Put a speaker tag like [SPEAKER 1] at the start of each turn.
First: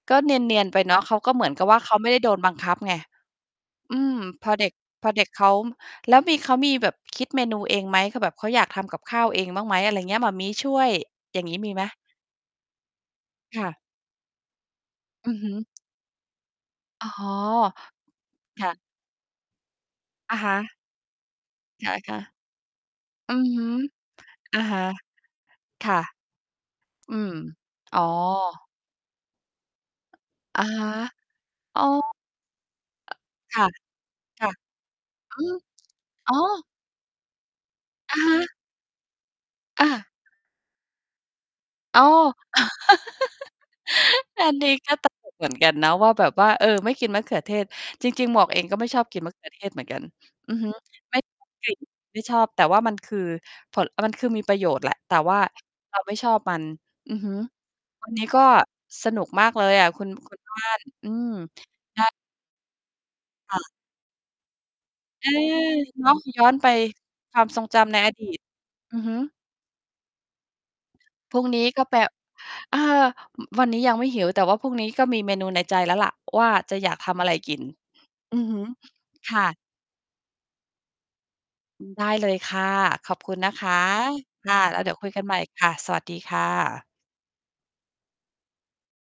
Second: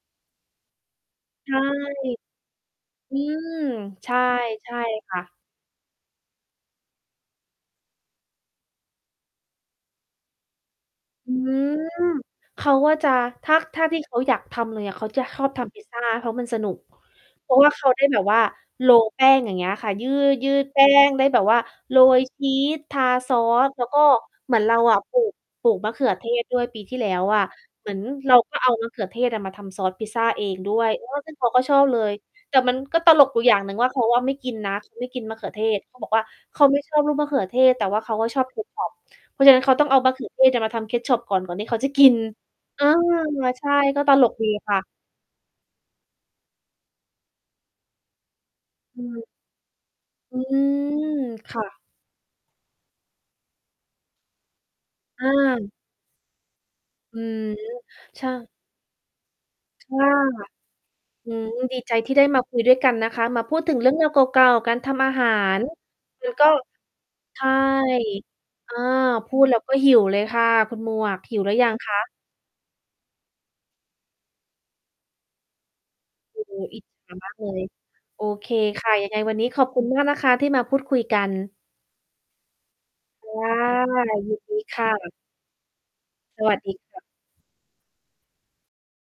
[SPEAKER 1] ก็เนียน ๆ ไปเนาะ เขาก็เหมื
[SPEAKER 2] ใ
[SPEAKER 1] อ
[SPEAKER 2] ช
[SPEAKER 1] น
[SPEAKER 2] ่
[SPEAKER 1] กับว่า เขาไม่ได้โดนบังคับไง
[SPEAKER 2] อืม
[SPEAKER 1] อื
[SPEAKER 2] ใช
[SPEAKER 1] ม
[SPEAKER 2] ่
[SPEAKER 1] พอเ
[SPEAKER 2] ใ
[SPEAKER 1] ด
[SPEAKER 2] ช
[SPEAKER 1] ็ก
[SPEAKER 2] ่
[SPEAKER 1] พ
[SPEAKER 2] ค
[SPEAKER 1] อ
[SPEAKER 2] ่
[SPEAKER 1] เด็ก
[SPEAKER 2] ะ
[SPEAKER 1] เขา แล้วมี เขามีแบบคิดเมนูเองไหม? คือแบบเขาอยากทำกับข้าวเองบ้างไหม อะไรเงี้ย หม่ามี้ช่วย
[SPEAKER 2] อื
[SPEAKER 1] อย่างงี้ มี
[SPEAKER 2] ม
[SPEAKER 1] ไหม?
[SPEAKER 2] เขาก็จะ ถ้า
[SPEAKER 1] ค่ะ
[SPEAKER 2] ถ้าที่เขาอยากทำเลยอะ เขาจะ
[SPEAKER 1] อื
[SPEAKER 2] ค
[SPEAKER 1] อ
[SPEAKER 2] อ
[SPEAKER 1] ฮ
[SPEAKER 2] บ
[SPEAKER 1] ึ
[SPEAKER 2] ทำพิซซา เพราะมันสนุก
[SPEAKER 1] อ๋อ
[SPEAKER 2] เพราะเขาได้แบบว่า
[SPEAKER 1] ค่ะ
[SPEAKER 2] โรล แป้ง อย่างเงี้ยค่ะ ย
[SPEAKER 1] อะฮ
[SPEAKER 2] ืด
[SPEAKER 1] ะ
[SPEAKER 2] ๆ แป้งได้แบบว่า
[SPEAKER 1] ค
[SPEAKER 2] โร
[SPEAKER 1] ่ะ
[SPEAKER 2] ยชีส ทา
[SPEAKER 1] ๆ
[SPEAKER 2] ซ
[SPEAKER 1] อื
[SPEAKER 2] อ
[SPEAKER 1] อฮึ
[SPEAKER 2] ส แล้วก็เหม
[SPEAKER 1] อ
[SPEAKER 2] ือ
[SPEAKER 1] ะ
[SPEAKER 2] นเร
[SPEAKER 1] ฮ
[SPEAKER 2] า
[SPEAKER 1] ะ
[SPEAKER 2] อะปลูก ปลูก
[SPEAKER 1] ค
[SPEAKER 2] มะ
[SPEAKER 1] ่
[SPEAKER 2] เข
[SPEAKER 1] ะ
[SPEAKER 2] ือเทศด้วยปีที่แล้
[SPEAKER 1] อื
[SPEAKER 2] ว
[SPEAKER 1] ม
[SPEAKER 2] อะ เหมือ
[SPEAKER 1] อ๋
[SPEAKER 2] น
[SPEAKER 1] อ
[SPEAKER 2] เราก็เอามะเขือเทศมาทำซอสพิซซาเอง
[SPEAKER 1] อะ
[SPEAKER 2] ด้
[SPEAKER 1] ฮ
[SPEAKER 2] ว
[SPEAKER 1] ะ
[SPEAKER 2] ย เออ ซึ่งเขาก็ช
[SPEAKER 1] อ
[SPEAKER 2] อ
[SPEAKER 1] ๋อ
[SPEAKER 2] บเลย แต่มันก็ตลกอยู่อย
[SPEAKER 1] ค
[SPEAKER 2] ่า
[SPEAKER 1] ่
[SPEAKER 2] ง
[SPEAKER 1] ะ
[SPEAKER 2] หนึ่งว่า เขาอะไม่
[SPEAKER 1] ค
[SPEAKER 2] ก
[SPEAKER 1] ่ะ
[SPEAKER 2] ินนะ เขาไม่กินม
[SPEAKER 1] อ
[SPEAKER 2] ะ
[SPEAKER 1] อ
[SPEAKER 2] เ
[SPEAKER 1] ื
[SPEAKER 2] ขือ
[SPEAKER 1] ม
[SPEAKER 2] เทศ เขาบอกว่า
[SPEAKER 1] อ๋อ
[SPEAKER 2] เขาไม่ชอบลูกมะเขือเทศ แต่ว่าเข
[SPEAKER 1] อ
[SPEAKER 2] า
[SPEAKER 1] ะ
[SPEAKER 2] อ
[SPEAKER 1] ฮ
[SPEAKER 2] ะชอบ
[SPEAKER 1] ะ
[SPEAKER 2] Ketchup เพราะฉะนั้นเขาต้
[SPEAKER 1] อ
[SPEAKER 2] องเอา
[SPEAKER 1] า
[SPEAKER 2] มะเขือเทศน่ะ มาทำ Ketchup ก่อน ก่อนที่เขาจะ
[SPEAKER 1] อ
[SPEAKER 2] ก
[SPEAKER 1] ๋อ
[SPEAKER 2] ิน เออ อา ใช่ ก็ตลก
[SPEAKER 1] อั
[SPEAKER 2] ดี
[SPEAKER 1] นนี้
[SPEAKER 2] ค่ะ
[SPEAKER 1] ก็ ตลก เหมือนกัน เนาะว่า แบบว่า เออ ไม่กินมะเขือเทศ จริง ๆ หมวกเองก็ไม่ช
[SPEAKER 2] อื
[SPEAKER 1] อบกิน
[SPEAKER 2] ม
[SPEAKER 1] มะ เขือ เทศเหมือนกัน
[SPEAKER 2] อื
[SPEAKER 1] อือฮึ ไม่
[SPEAKER 2] ม
[SPEAKER 1] ชอ
[SPEAKER 2] ค
[SPEAKER 1] บ
[SPEAKER 2] ่
[SPEAKER 1] กล
[SPEAKER 2] ะ
[SPEAKER 1] ิ่น ไม่ชอบ แต่ว่ามัน คือผล มันคือมีประโยชน์แหละ แต่
[SPEAKER 2] อ
[SPEAKER 1] ว่า
[SPEAKER 2] า
[SPEAKER 1] เรา ไม่ชอบมัน อื
[SPEAKER 2] อ
[SPEAKER 1] อ
[SPEAKER 2] ื้อ
[SPEAKER 1] ฮึ
[SPEAKER 2] ฮือ
[SPEAKER 1] วัน น
[SPEAKER 2] ใ
[SPEAKER 1] ี
[SPEAKER 2] ช
[SPEAKER 1] ้
[SPEAKER 2] ่
[SPEAKER 1] ก็สนุกมากเลยอะ
[SPEAKER 2] ค่
[SPEAKER 1] คุ
[SPEAKER 2] ะ
[SPEAKER 1] ณ คุณบ้าน อื
[SPEAKER 2] อ
[SPEAKER 1] ม
[SPEAKER 2] ืม ดีใจ
[SPEAKER 1] ได้
[SPEAKER 2] ที่ได้มาคุยด้วยกันนะคะ มาพ
[SPEAKER 1] ค
[SPEAKER 2] ู
[SPEAKER 1] ่ะ
[SPEAKER 2] ดถึงเรื่องราวเก่า ๆ การทำอาห
[SPEAKER 1] อื
[SPEAKER 2] า
[SPEAKER 1] ม
[SPEAKER 2] ร
[SPEAKER 1] เนาะ
[SPEAKER 2] แล้ว
[SPEAKER 1] ย
[SPEAKER 2] ก
[SPEAKER 1] ้
[SPEAKER 2] ็
[SPEAKER 1] อนไปค
[SPEAKER 2] ใช
[SPEAKER 1] วาม
[SPEAKER 2] ่
[SPEAKER 1] ทรงจำใน อดีต
[SPEAKER 2] อา
[SPEAKER 1] อือฮึ
[SPEAKER 2] พูดแล้ว ก็หิวเลยค่ะ คุณหมวกห
[SPEAKER 1] พ
[SPEAKER 2] ิ
[SPEAKER 1] รุ
[SPEAKER 2] ว
[SPEAKER 1] ่ง
[SPEAKER 2] หรือ
[SPEAKER 1] นี
[SPEAKER 2] ย
[SPEAKER 1] ้
[SPEAKER 2] ัง
[SPEAKER 1] ก็
[SPEAKER 2] ค
[SPEAKER 1] แป
[SPEAKER 2] ะ?
[SPEAKER 1] เออ อ วันนี้ยังไม่หิว แต่ว่าพรุ่งนี้ก็มีเมนูในใจแล้วล่ะ
[SPEAKER 2] โอ
[SPEAKER 1] ว
[SPEAKER 2] ้
[SPEAKER 1] ่า
[SPEAKER 2] โฮ
[SPEAKER 1] จะ
[SPEAKER 2] อิจ
[SPEAKER 1] อยากท
[SPEAKER 2] ฉา
[SPEAKER 1] ำอะ
[SPEAKER 2] ม
[SPEAKER 1] ไร
[SPEAKER 2] ากเล
[SPEAKER 1] กิน
[SPEAKER 2] ย โอ
[SPEAKER 1] อือ
[SPEAKER 2] เค
[SPEAKER 1] ฮึ
[SPEAKER 2] ค่ะ ยังไง
[SPEAKER 1] ค
[SPEAKER 2] วัน
[SPEAKER 1] ่
[SPEAKER 2] นี้
[SPEAKER 1] ะ
[SPEAKER 2] ขอบคุณมากนะคะ ที่มาพูดคุยกัน
[SPEAKER 1] อือ ได้เลยค่ะ ขอบ
[SPEAKER 2] ค
[SPEAKER 1] คุณ
[SPEAKER 2] ่ะ
[SPEAKER 1] นะคะ
[SPEAKER 2] ยิน
[SPEAKER 1] ค
[SPEAKER 2] ด
[SPEAKER 1] ่
[SPEAKER 2] ี
[SPEAKER 1] ะ แ
[SPEAKER 2] ค
[SPEAKER 1] ล้วเ
[SPEAKER 2] ่
[SPEAKER 1] ดี๋ยวคุย
[SPEAKER 2] ะ
[SPEAKER 1] กันใหม่ค่ะ สวัสดีค
[SPEAKER 2] ส
[SPEAKER 1] ่
[SPEAKER 2] วัสดี
[SPEAKER 1] ะ
[SPEAKER 2] ค่ะ